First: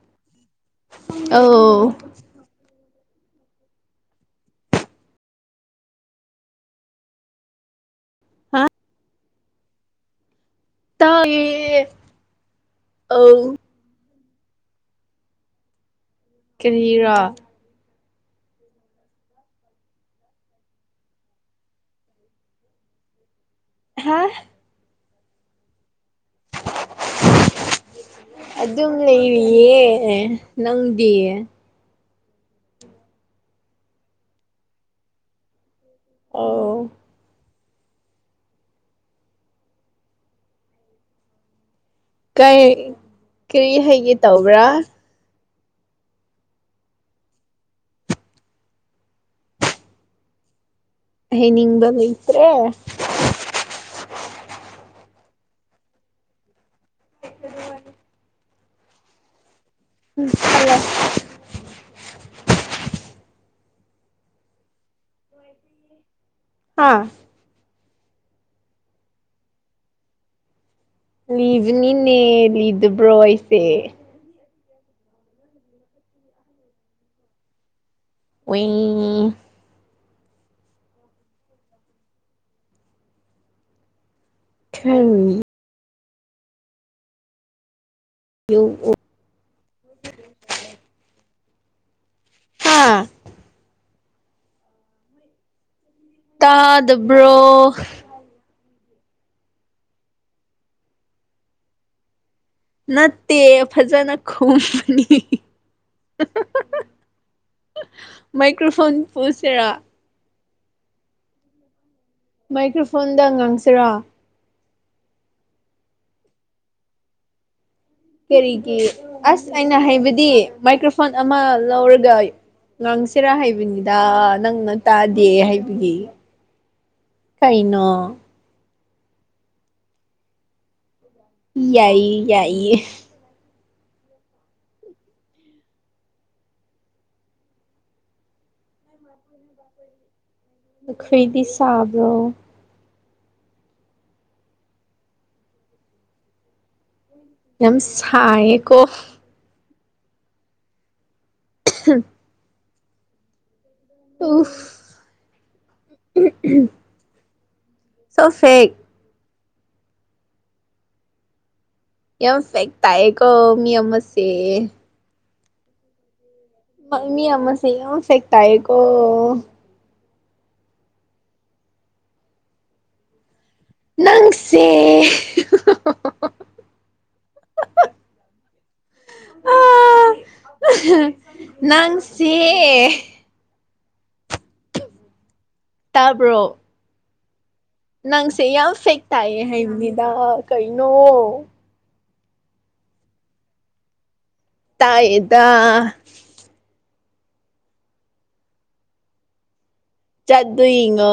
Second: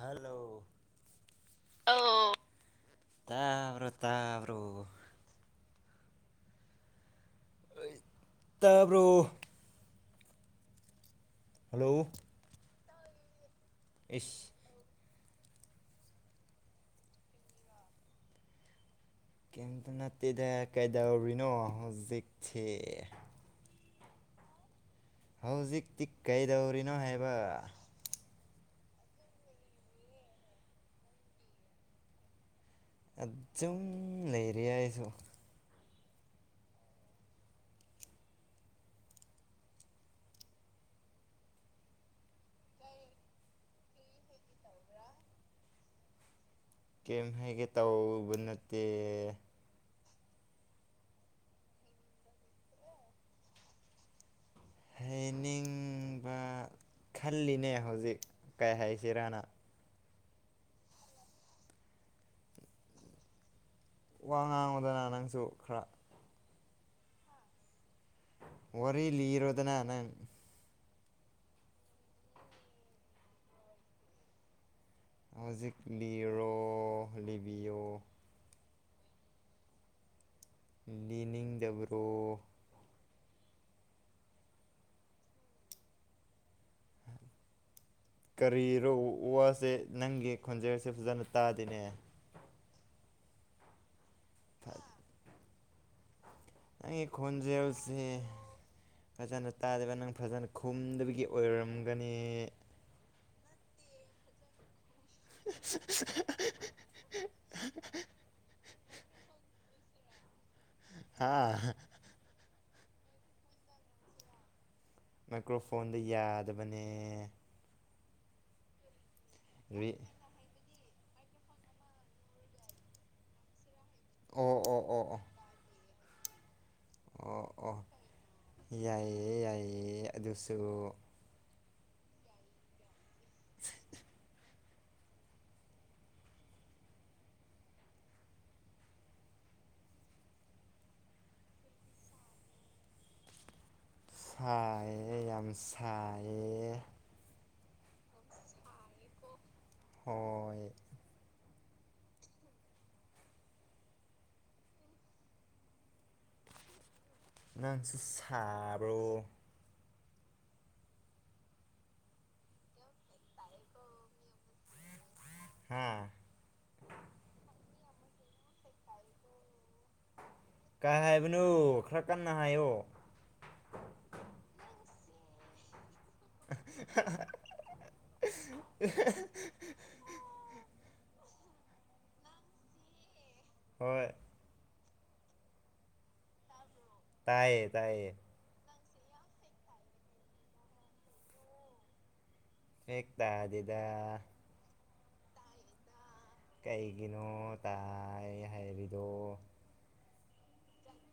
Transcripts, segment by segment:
hello ꯑꯧ ꯇ꯭ꯕꯔꯣ ꯇ꯭ꯕꯔꯣ ꯍꯥ ꯇꯕꯔꯣ ꯇꯥ ꯌꯦ ꯍꯂꯣ [unintelligible] ꯏꯁ ꯀꯔꯤꯔꯥ ꯀꯩꯝꯇ ꯅꯠꯇꯦꯗ ꯀꯩꯗꯧꯔꯤꯅꯣ ꯍꯧꯖꯤꯛꯁꯦ ꯍꯥ ꯍꯧꯖꯤꯛꯇꯤ ꯀꯩꯗꯧꯔꯤꯅꯣ ꯍꯥꯏꯕ ꯑꯗꯨꯝ ꯂꯩꯔꯤꯌꯦ ꯅꯪꯗꯤ ꯑꯗꯨꯝ ꯂꯩꯔꯤ ꯑꯩꯁꯨ ꯑꯣ ꯀꯩ ꯀꯔꯤ ꯍꯥꯏꯒꯦ ꯇꯧꯕ꯭ꯔꯥ ꯀꯩꯝ ꯍꯥꯏꯒꯦ ꯇꯧꯕ ꯅꯠꯇꯦ ꯍꯥꯏꯅꯤꯡꯕ ꯂꯩꯇ꯭ꯔꯦ ꯍꯦꯅꯤꯡꯕ ꯈꯜꯂꯤꯅꯦ ꯍꯧꯖꯤꯛ ꯀꯩ ꯍꯥꯏꯁꯤꯔꯥꯅ ꯎꯝ ꯈꯟꯂꯣ ꯋꯥ ꯉꯥꯡꯉꯣꯗꯅ ꯅꯪꯁꯨ ꯈꯔ ꯍꯥꯥ ꯋꯥꯔꯤ ꯂꯤꯔꯣꯗꯅ ꯅꯪ ꯂꯤꯕꯅꯤꯅꯦ ꯂꯤꯗꯕ꯭ꯔꯣ ꯑꯩꯁꯦ ꯍꯧꯖꯤꯛ ꯂꯤꯔꯣ ꯂꯤꯕꯤꯌꯣ [unintelligible] ꯂꯤꯅꯤꯡꯗꯕ꯭ꯔꯣ [unintelligible] ꯀꯔꯤꯔꯣ ꯋꯥꯁꯦ ꯅꯪꯒꯤ ꯈꯣꯟꯖꯦꯜꯁꯦ ꯐꯖꯅ ꯇꯗꯦꯅꯦ ꯍꯥꯥ ꯅꯪꯒꯤ ꯇꯥꯗꯕ꯭ꯔꯣ ꯈꯣꯟꯖꯦꯜꯁꯦ ꯐꯖꯅ ꯇꯥꯗꯕ ꯅꯪ ꯐꯖꯅ ꯈꯨꯝꯗꯕꯒꯤ ꯑꯣꯏꯔꯝꯒꯅꯤ ꯅꯠꯇꯦ ꯐꯖꯅ ꯈꯨꯝꯕꯅꯤ [unintelligible] ꯃꯥꯏꯀ꯭ꯔꯣꯐꯣꯟ ꯄꯨꯁꯤꯔꯥ ꯍꯥ ꯃꯥꯏꯀ꯭ꯔꯐꯣꯟꯗ ꯉꯥꯡꯁꯤꯔꯥ ꯃꯥꯏꯀ꯭ꯔꯣꯐꯣꯟꯗ ꯌꯥꯗꯕꯅꯦ ꯀꯦꯔꯤꯒꯤ ꯑꯁ ꯑꯩꯅ ꯔꯤ ꯍꯥꯏꯕꯗꯤ ꯃꯥꯏꯀ꯭ꯔ ꯐꯣꯟ ꯐꯣꯟ ꯑꯃ ꯂꯧꯔꯒ ꯉꯥꯡꯁꯤꯔꯥ ꯍꯥꯏꯕꯅꯤ ꯗꯥ ꯑꯣ ꯅꯪꯅ ꯑꯣ ꯑꯣ ꯑꯣ ꯇꯥꯗꯦ ꯍꯥꯏꯕꯒꯤ ꯑꯣ ꯑꯣ ꯀꯩꯅꯣ ꯌꯥꯏꯌꯦ ꯌꯥꯏꯌꯦ ꯑꯗꯨꯁꯨ ꯌꯥꯏꯌꯦ ꯌꯥꯏꯌꯦ ꯄꯨꯈ꯭ꯔꯤꯗꯤ ꯁꯥꯕ꯭ꯔꯣ ꯁꯥꯏꯌꯦ ꯌꯥꯝ ꯁꯥꯏꯌꯦ ꯌꯥꯝ ꯁꯥꯏꯌꯦꯀꯣ ꯍꯣꯏ ꯑꯍꯝ ꯎꯨꯐ ꯎꯝ ꯎꯝ ꯅꯪꯁꯨ ꯁꯥꯕ꯭ꯔꯣ ꯌꯥꯝ ꯐꯦꯛ ꯇꯥꯏꯌꯦꯀꯣ ꯃꯤ ꯑꯃꯁꯦ ꯎꯝ ꯍꯪ ꯃꯤ ꯑꯃꯁꯦ ꯌꯥꯝ ꯐꯦꯛ ꯇꯥꯏꯌꯦꯀꯣ ꯀꯥꯏ ꯍꯥꯏꯕꯅꯣ ꯈ꯭ꯔ ꯀꯟꯅ ꯍꯥꯏꯌꯣ ꯅꯪꯁꯦ [unintelligible] ꯑꯥ [unintelligible] ꯅꯪꯁꯦ ꯍꯣꯏ ꯇꯥꯕ꯭ꯔꯣ ꯇꯥꯏꯌꯦ ꯇꯥꯏꯌꯦ ꯅꯪꯁꯦ ꯌꯥꯝ ꯐꯦꯛ ꯇꯥꯏꯌꯦ ꯍꯥꯏꯕꯅꯤꯗ ꯀꯩꯅꯣ ꯐꯦꯛ ꯇꯥꯗꯦꯗ ꯇꯥꯏꯌꯦꯗ ꯀꯩꯒꯤꯅꯣ ꯇꯥꯏ ꯍꯥꯏꯔꯤꯗꯣ ꯆꯠꯗꯨꯏꯉꯣ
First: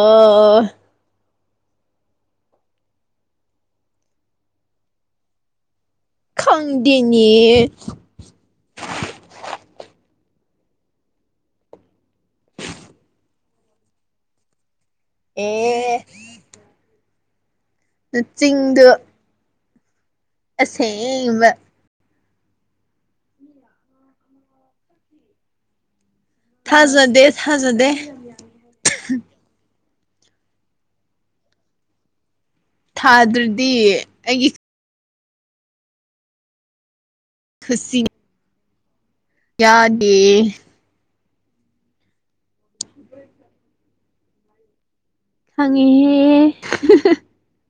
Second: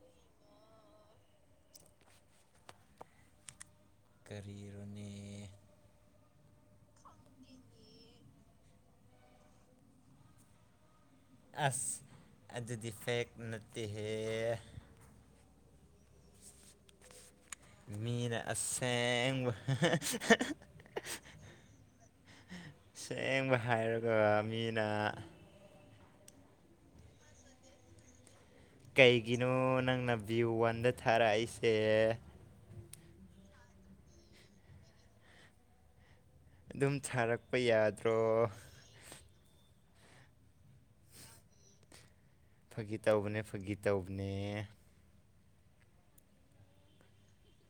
ꯀꯔꯤꯔꯨꯅꯦ ꯈꯪꯗꯦꯅꯦ ꯑꯁ ꯑꯗꯨꯗꯤ ꯐꯦꯛ ꯅꯠꯇꯦꯍꯦ ꯑꯦ ꯃꯤꯅ ꯅꯆꯤꯡꯗꯣ ꯑꯁꯦꯡꯕ [unintelligible] ꯑꯁꯦꯡꯕ ꯁꯦꯡꯕ ꯍꯥꯏꯔꯒ ꯃꯤꯅ ꯊꯥꯖꯗꯦ ꯊꯥꯖꯗꯦ ꯀꯩꯒꯤꯅꯣ ꯅꯪꯅ ꯚ꯭ꯌꯨ ꯋꯥꯟꯗ ꯊꯥꯔꯛꯏꯁꯦ ꯊꯥꯗ꯭ꯔꯗꯤ ꯑꯩꯒꯤ ꯑꯗꯨꯝ ꯊꯥꯔꯛꯄ ꯌꯥꯗ꯭ꯔꯣ ꯌꯥꯗꯤꯌꯦ ꯐꯥꯒꯤ ꯇꯧꯕꯅꯦ ꯐꯥꯒꯤ ꯇꯧꯕꯅꯦ ꯈꯪꯉꯦꯍꯦ [unintelligible]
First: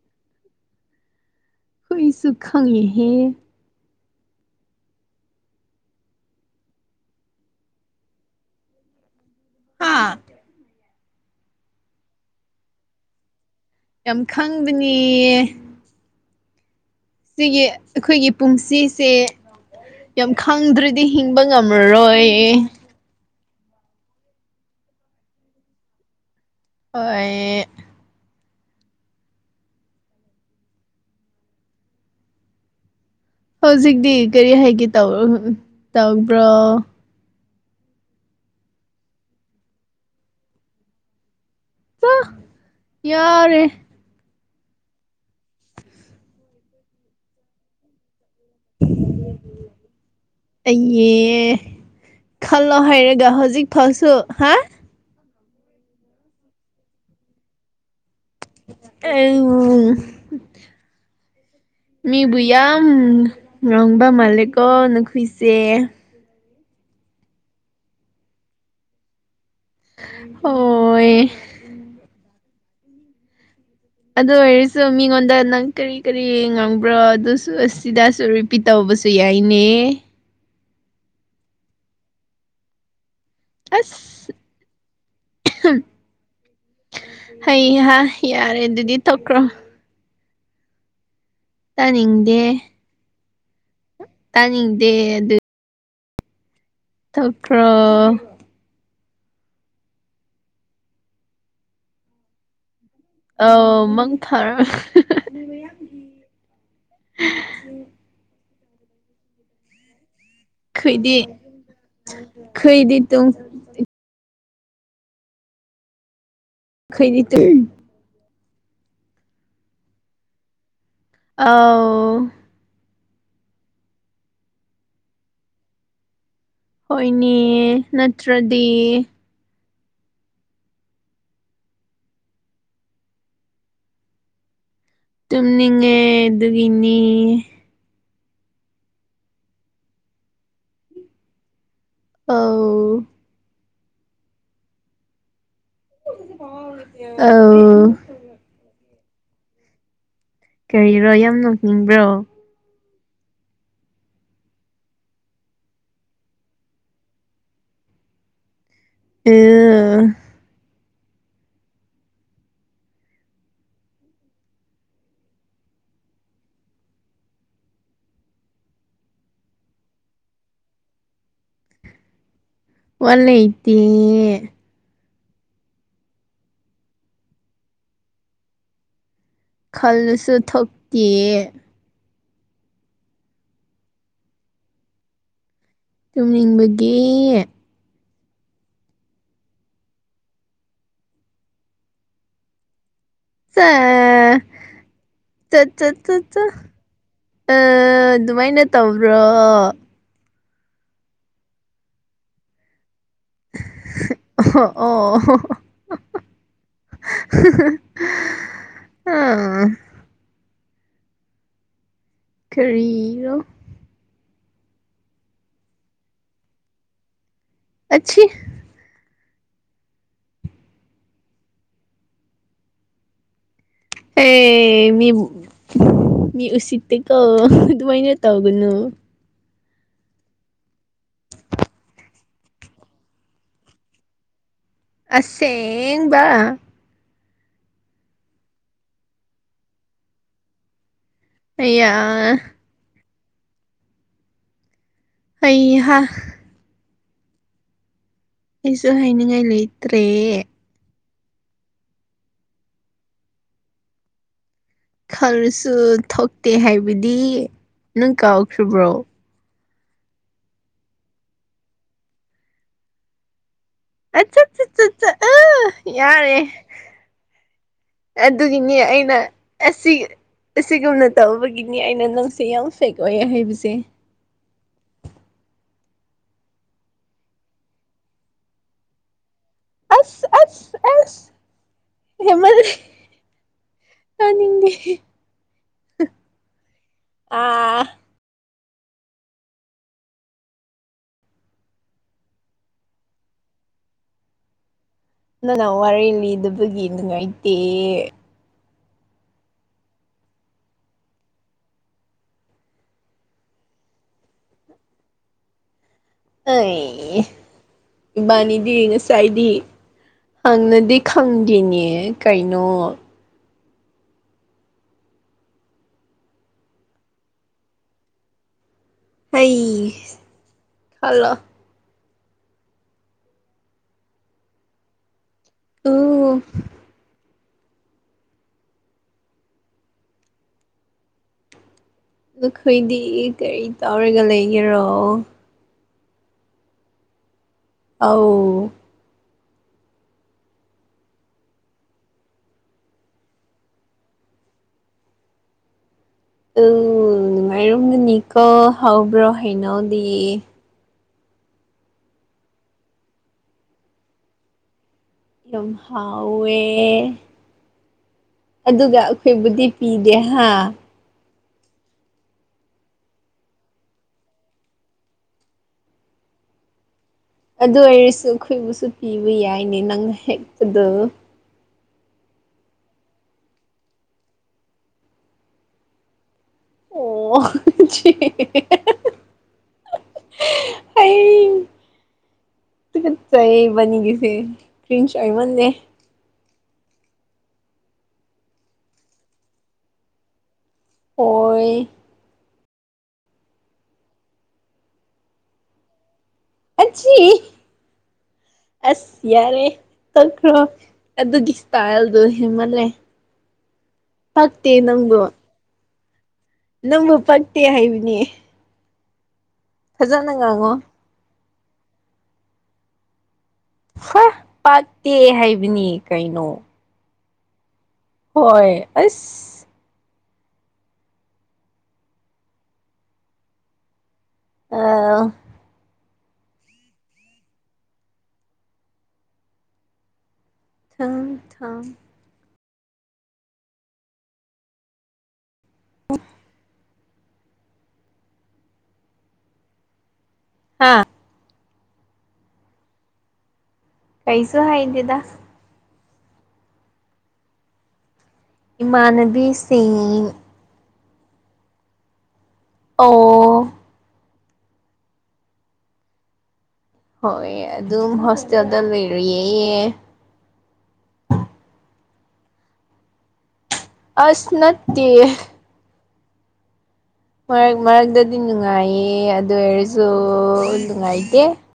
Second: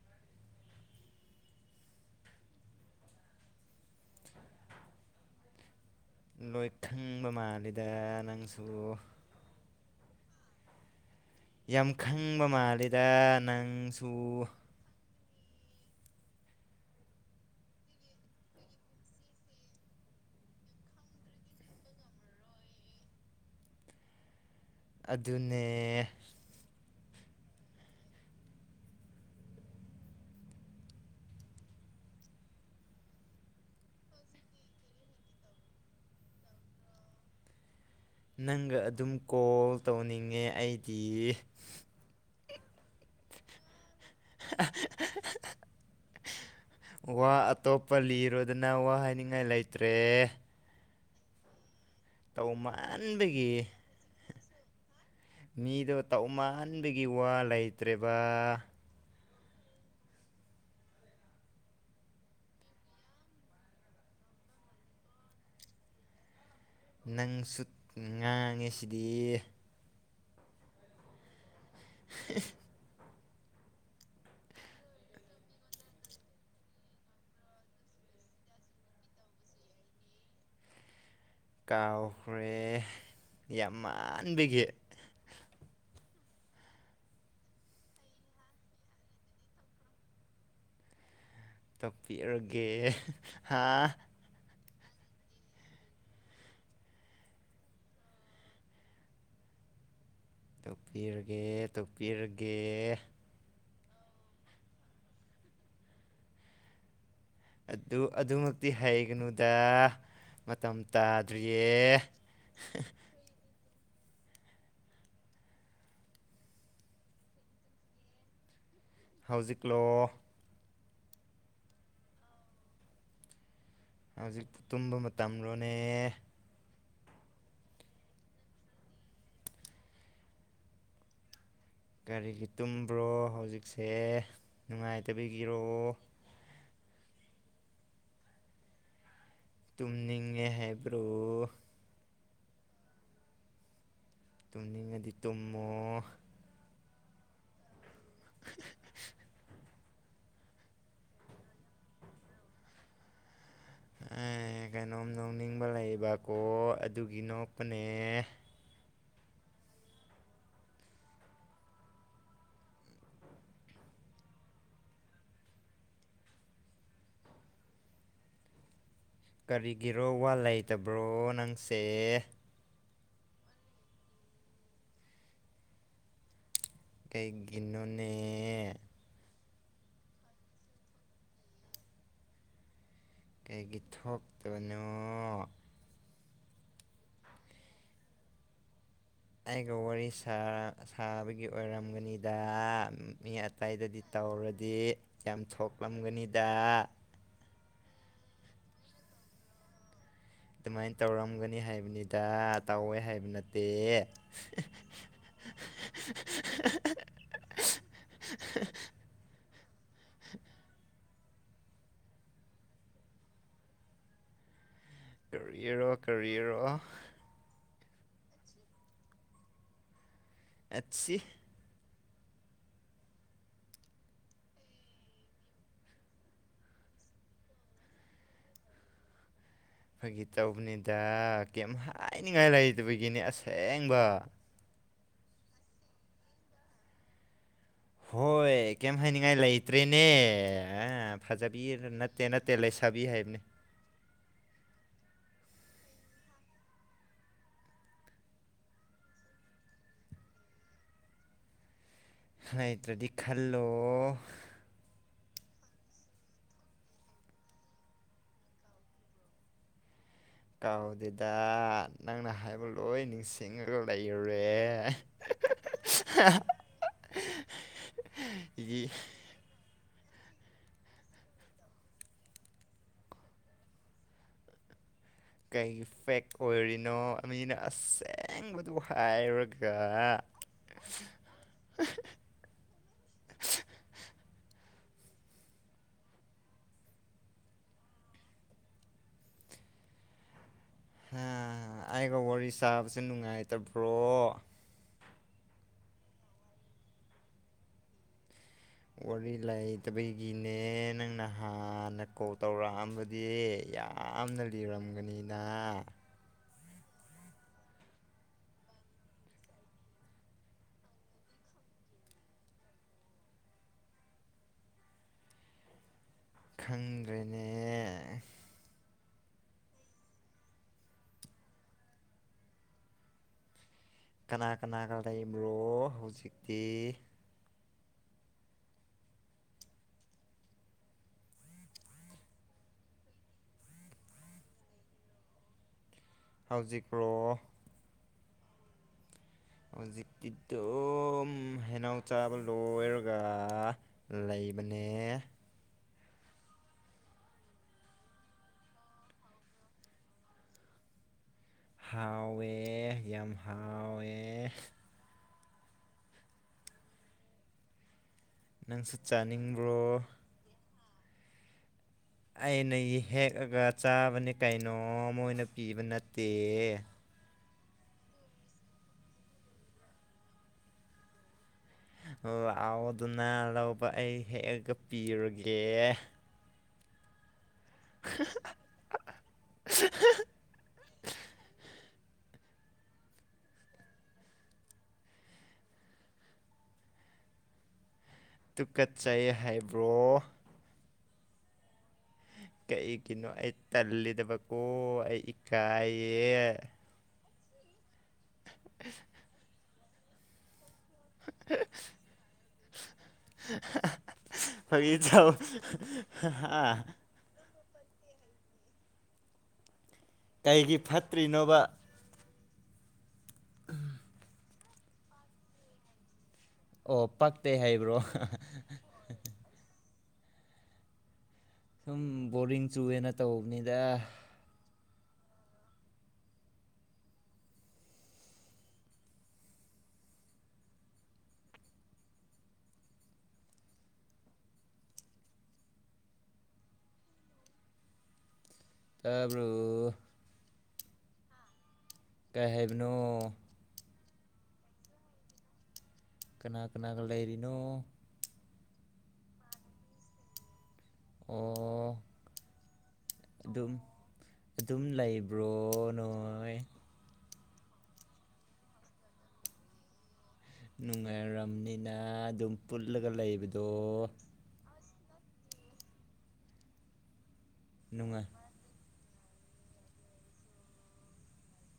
ꯈꯣꯏꯁꯨ ꯈꯪꯉꯤꯍꯦ ꯂꯣꯏꯊꯪꯕ ꯃꯥꯜꯂꯤꯗ ꯅꯪꯁꯨ ꯍꯥꯥ ꯌꯥꯝ ꯈꯪꯕ ꯃꯥꯜꯂꯤꯗ ꯅꯪ ꯌꯥꯝ ꯈꯪꯕꯅꯤꯌꯦ ꯁꯤꯒꯤ ꯑꯩꯈꯣꯏꯒꯤ ꯄꯨꯡꯁꯤꯁꯦ ꯌꯥꯝ ꯈꯪꯗ꯭ꯔꯥꯗꯤ ꯍꯤꯡꯕ ꯉꯝꯃꯔꯣꯏ ꯑꯗꯨꯅꯦ ꯍꯣꯏ ꯍꯧꯖꯤꯛꯇꯤ ꯀꯔꯤ ꯍꯥꯏꯒꯦ ꯇꯧ ꯎꯝ ꯇꯧꯕ꯭ꯔꯣ ꯅꯪꯒ ꯑꯗꯨꯝ ꯀꯣꯜ ꯇꯧꯅꯤꯡꯉꯦ ꯑꯩꯗꯤ ꯑ ꯌꯥꯔꯦ [unintelligible] ꯋꯥ ꯑꯇꯣꯞꯄ ꯂꯤꯔꯣꯗꯅ ꯋꯥ ꯍꯥꯏꯅꯤꯡꯉꯥꯏ ꯂꯩꯇ꯭ꯔꯦ ꯑꯦ ꯈꯜꯂꯣ ꯍꯥꯏꯔꯒ ꯇꯧꯃꯟꯕꯒꯤ ꯍꯧꯖꯤꯛ ꯐꯥꯎꯁꯨ ꯍꯥ ꯃꯤꯗꯣ ꯇꯧ ꯃꯥꯟꯕꯒꯤ ꯋꯥ ꯂꯩꯇ꯭ꯔꯦꯕ [unintelligible] ꯃꯤꯕꯨ ꯌꯥꯝ ꯉꯪꯕ ꯃꯥꯜꯂꯦꯀꯣ ꯅꯨꯄꯤꯁꯦ ꯅꯪꯁꯨ ꯉꯥꯡꯉꯦ ꯁꯤꯗꯤ ꯍꯣꯢ [unintelligible] ꯑꯗꯨ ꯑꯣꯏꯔꯁꯨ ꯃꯤꯉꯣꯟꯗ ꯅꯪ ꯀꯔꯤ ꯀꯔꯤ ꯉꯥꯡꯕ꯭ꯔꯣ ꯑꯗꯨꯁꯨ ꯑꯁꯤꯗꯁꯨ ꯔꯤꯄꯤꯠ ꯇꯧꯕ ꯕꯁꯨ ꯌꯥꯏꯅꯦ ꯀꯥꯎꯈ꯭ꯔꯦ ꯌꯥꯝ ꯑꯁ ꯃꯥꯟꯕꯒꯤ ꯍꯩ ꯍꯥ ꯌꯥꯔꯦ ꯑꯗꯨꯗꯤ ꯇꯣꯛꯈ꯭ꯔꯣ ꯇꯥꯅꯤꯡꯗꯦ ꯇꯣꯛꯄꯤꯔꯒꯦ ꯍꯥ [unintelligible] ꯇꯣꯛꯈ꯭ꯔꯣ ꯇꯣꯛꯄꯤꯔꯒꯦ ꯇꯣꯛꯄꯤꯔꯒꯦ ꯑꯥꯎ ꯃꯪ ꯐꯔꯣ [unintelligible] ꯑꯗꯨ ꯑꯗꯨꯃꯛꯇꯤ ꯍꯩꯒꯅꯨꯗ ꯃꯇꯝ ꯈꯣꯏꯗꯤ ꯇꯥꯗ꯭ꯔꯤꯌꯦ ꯈꯣꯏꯗꯤ ꯇꯨꯡ [unintelligible] ꯍꯧꯖꯤꯛꯂꯣ ꯑꯧ ꯍꯧꯖꯤꯛ ꯇꯨꯝꯕ ꯃꯇꯝꯔꯣꯅꯦ ꯍꯣꯏꯅꯦ ꯅꯠꯇ꯭ꯔꯗꯤ ꯀꯥꯔꯤꯒꯤ ꯇꯨꯝꯕ꯭ꯔꯣ ꯍꯧꯖꯤꯛꯁꯦ ꯅꯨꯡꯉꯥꯏꯇꯕꯤꯒꯤꯔꯣ ꯇꯨꯝꯅꯤꯡꯉꯦ ꯑꯗꯨꯒꯤꯅꯤ ꯇꯨꯝꯅꯤꯡꯉꯦ ꯍꯥꯏꯕ꯭ꯔꯣ ꯑꯧ ꯇꯨꯝꯅꯤꯡꯂꯗꯤ ꯇꯨꯝ ꯑꯧ ꯀꯔꯤꯔꯣ ꯌꯥꯝ ꯅꯣꯛꯅꯤꯡꯕ꯭ꯔꯣ [inaudible] ꯑꯦ ꯀꯩꯅꯣꯝ ꯅꯣꯛꯅꯤꯡꯕ ꯂꯩꯕꯀꯣ ꯑꯗꯨꯒꯤ ꯅꯣꯛꯄꯅꯦ [unintelligible] ꯀꯔꯤꯒꯤꯔꯣ ꯋꯥ ꯂꯩꯇꯕ꯭ꯔꯣ ꯅꯪꯁꯦ ꯋꯥ ꯂꯩꯇꯦ ꯀꯩꯒꯤꯅꯣꯅꯦ ꯈꯜꯂꯁꯨ ꯊꯣꯛꯇꯤꯌꯦ ꯀꯩꯒꯤ ꯊꯣꯛꯇꯕꯅꯣ ꯇꯨꯝꯅꯤꯡꯕꯒꯤ ꯑꯩꯒ ꯋꯥꯔꯤ ꯁꯥ ꯁꯥꯕꯒꯤ ꯑꯣꯏꯔꯝꯒꯅꯤꯗ ꯃꯤ ꯆꯥ ꯑꯇꯩꯗꯗꯤ ꯇꯧꯔꯗꯤ ꯌꯥꯝ ꯆꯠ ꯆꯠ ꯆꯠ ꯆꯥ ꯊꯣꯛꯂꯝꯒꯅꯤꯗ ꯑ ꯑꯗꯨꯃꯥꯏꯅ ꯇꯧꯕ꯭ꯔꯣ ꯑꯗꯨꯃꯥꯏꯅ ꯇꯧꯔꯝꯒꯅꯤ ꯍꯥꯏꯕꯅꯤꯗ ꯇꯧꯋꯦ ꯍꯥꯏꯕ ꯅꯠꯇꯦ ꯑꯣ [unintelligible] ꯀꯔꯤꯔꯣ ꯀꯔꯤꯔꯣ ꯀꯔꯤꯔꯣ [unintelligible] [unintelligible] ꯑꯦ ꯃꯤꯕꯨ ꯃꯤ ꯎꯠꯁꯤꯠꯇꯦꯀꯣ ꯑꯗꯨꯃꯥꯏꯅ ꯇꯧꯒꯅꯨ ꯐꯒꯤ ꯇꯧꯕꯅꯤꯗ ꯀꯩꯝ ꯍꯥꯏꯅꯤꯡꯉꯥꯏ ꯂꯩꯇꯕꯒꯤꯅꯤ ꯑꯁꯦꯡꯕ ꯑꯁꯦꯡꯕ ꯍꯣꯏ ꯀꯩꯝ ꯍꯥꯏꯅꯤꯡꯉꯥꯏ ꯂꯩꯇ꯭ꯔꯦꯅꯦ ꯐꯖꯕꯤ ꯑꯌꯥ ꯅꯠꯇꯦ ꯅꯠꯇꯦ ꯂꯩꯁꯥꯕꯤ ꯍꯥꯏꯕꯅꯤ ꯍꯩꯍꯥ ꯑꯩꯁꯨ ꯍꯥꯏꯅꯤꯡꯉꯥꯏ ꯂꯩꯇ꯭ꯔꯦ ꯂꯩꯩꯇ꯭ꯔꯗꯤ ꯈꯜꯂꯣ ꯈꯂꯁꯨ ꯊꯣꯛꯇꯦ ꯍꯥꯏꯕꯗꯤ ꯅꯪ ꯀꯥꯎꯈ꯭ꯔꯕ꯭ꯔꯣ ꯀꯥꯎꯗꯦꯗ ꯅꯪꯅ ꯍꯥꯏꯕ ꯂꯣꯏ ꯅꯤꯡꯁꯤꯡꯉ ꯌꯥꯔꯦ ꯑꯗꯨꯒꯤꯅꯦ ꯑꯩꯅ ꯑꯁꯤ ꯑꯁꯤꯒꯨꯝꯅ ꯇꯧꯕꯒꯤꯅꯤ ꯑꯩꯅ ꯅꯪꯁꯦ ꯌꯥꯝ ꯐꯦꯛ ꯑꯣꯏꯌꯦ ꯍꯥꯏꯕꯁꯦ ꯀꯩꯒꯤ ꯐꯦꯛ ꯑꯣꯏꯔꯤꯅꯣ ꯃꯤꯅ ꯑꯁꯦꯡꯕꯗꯨ ꯍꯥꯏꯔꯒ [unintelligible] ꯍꯦꯟꯃꯟꯂꯤ ꯇꯥꯅꯤꯡꯗꯦ ꯑꯥ ꯍꯥ ꯑꯩꯒ ꯋꯥꯔꯤ ꯁꯥꯕꯁꯦ ꯅꯨꯡꯉꯥꯏꯇꯕ꯭ꯔꯣ ꯅꯪꯅ ꯋꯥꯔꯤ ꯂꯤꯗꯕꯒꯤ ꯅꯨꯡꯉꯥꯏꯇꯦ ꯋꯥꯔꯤ ꯂꯩꯇꯕꯒꯤꯅꯦ ꯅꯪꯅ ꯍꯥꯟꯅ ꯀꯣꯜ ꯇꯧꯔꯛꯑꯝꯕꯗꯤ ꯌꯥꯝꯅ ꯂꯤꯔꯝꯒꯅꯤꯅ ꯑꯩ ꯏꯕꯥꯅꯤꯗꯤ ꯉꯁꯥꯏꯗꯤ ꯍꯟꯅꯗꯤ ꯈꯪꯗꯦꯅꯦ ꯀꯩꯅꯣ ꯈꯪꯗ꯭ꯔꯦꯅꯦ ꯍꯩ ꯈꯟꯂꯣ ꯀꯅꯥ ꯀꯅꯥꯒ ꯂꯩꯕ꯭ꯔꯣ ꯎ ꯍꯧꯖꯤꯛꯇꯤ ꯅꯈꯣꯏꯗꯤ ꯀꯔꯤ ꯇꯧꯔꯒ ꯂꯩꯒꯦꯔꯣ ꯍꯧꯖꯤꯛ꯭ꯔꯣ ꯑꯧ ꯍꯧꯖꯤꯛꯇꯤ ꯑꯗꯨꯝ ꯍꯦꯅꯧ ꯆꯥꯕ ꯂꯣꯏꯔꯒ ꯂꯩ [unintelligible] ꯎ ꯅꯨꯉꯥꯏꯔꯝꯒꯅꯤꯀꯣ ꯍꯥꯎꯕ꯭ꯔꯣ ꯍꯩꯅꯧꯗꯤ ꯍꯥꯎꯋꯦ ꯌꯥꯝ ꯍꯥꯎꯋꯦ ꯌꯥꯝ ꯍꯥꯎꯋꯦ ꯅꯪꯁꯨ ꯑꯗꯨꯒ ꯑꯩꯈꯣꯏꯕꯨꯗꯤ ꯆꯥꯅꯤꯡꯕ꯭ꯔꯣ ꯄꯤꯗꯦ ꯍꯥ ꯑꯩꯅ ꯍꯦꯛꯑꯥꯒ ꯆꯥꯕꯅꯤ ꯀꯩꯅꯣ ꯃꯣꯏꯅ ꯄꯤꯕ ꯅꯠꯇꯦ ꯑꯗꯨ ꯑꯣꯏꯔꯁꯨ ꯑꯩꯈꯣꯏꯕꯨꯁꯨ ꯄꯤꯕ ꯌꯥꯏꯅꯦ ꯅꯪꯅ ꯍꯦꯛꯄꯗꯣ ꯂꯥꯛꯑꯣꯗꯨꯅ ꯂꯧꯕ ꯑꯩ ꯍꯦꯛꯑꯒ ꯄꯤꯔꯒꯦ ꯑꯣ ꯑꯩ [unintelligible] ꯇꯨꯀꯠꯆꯩ ꯏꯕꯥꯟꯅꯤꯒꯤꯁꯦ ꯀꯔꯤꯁ ꯑꯣꯢꯃꯟꯂꯦ ꯇꯨꯀꯠꯆꯩ ꯍꯥꯏꯕ꯭ꯔꯣ ꯍꯣꯏ ꯀꯩꯒꯤꯅꯣ ꯑꯩ ꯇꯜꯂꯤꯗꯕꯀꯣ ꯑꯩ ꯏꯀꯥꯏꯌꯦ ꯑꯆꯤ ꯑꯁ ꯌꯥꯔꯦ ꯇꯣꯛꯈꯔꯣ ꯑꯗꯨꯒꯤ ꯇꯥꯏꯜꯗꯣ ꯍꯦꯟꯃꯜꯂꯦ ꯄꯛꯇꯦ ꯅꯪꯕꯨ [unintelligible] [unintelligible] ꯍꯥꯏꯕꯤꯅꯤ ꯀꯩꯒꯤ ꯐꯠꯇ꯭ꯔꯤꯅꯣꯕ ꯍ ꯄꯥꯠꯇꯦ ꯍꯥꯏꯕꯅꯤ ꯀꯩꯅꯣ ꯑꯣ ꯄꯛꯇꯦ ꯍꯥꯏꯕ꯭ꯔꯣ ꯍꯣꯏ ꯑꯁ ꯁꯨꯝ ꯕꯣꯔꯤꯡ ꯆꯨꯑꯦꯅ ꯇꯧꯕꯅꯤꯗ ꯑ [unintelligible] [unintelligible] ꯇꯥꯕ꯭ꯔꯣ ꯍꯥꯥ ꯀꯩ ꯍꯥꯏꯕꯅꯣ ꯀꯩꯁꯨ ꯍꯥꯏꯗꯦꯗ ꯀꯅꯥ ꯀꯅꯥꯒ ꯂꯩꯔꯤꯅꯣ ꯏꯃꯥꯟꯅꯕꯤꯁꯤꯡ ꯑꯣ ꯑꯗꯨꯝ ꯑꯣ ꯑꯗꯨꯝ ꯂꯩꯕ꯭ꯔꯣ ꯅꯣꯏ ꯍꯣꯏ ꯑꯗꯨꯝ ꯍꯣꯁꯇꯦꯜꯗ ꯂꯩꯔꯨꯌꯦꯌꯦ ꯅꯨꯡꯉꯥꯏꯔꯝ ꯅꯤꯅ ꯑꯗꯨꯝ ꯄꯨꯜꯂꯒ ꯂꯩꯕꯗꯣ [unintelligible] ꯃꯔꯛ ꯅꯨꯡꯉꯥꯏ ꯃꯔꯛꯇꯗꯤ ꯅꯨꯡꯉꯥꯏꯌꯦ ꯑꯗꯨ ꯑꯣꯏꯔꯁꯨ ꯅꯨꯡꯉꯥꯏꯇꯦ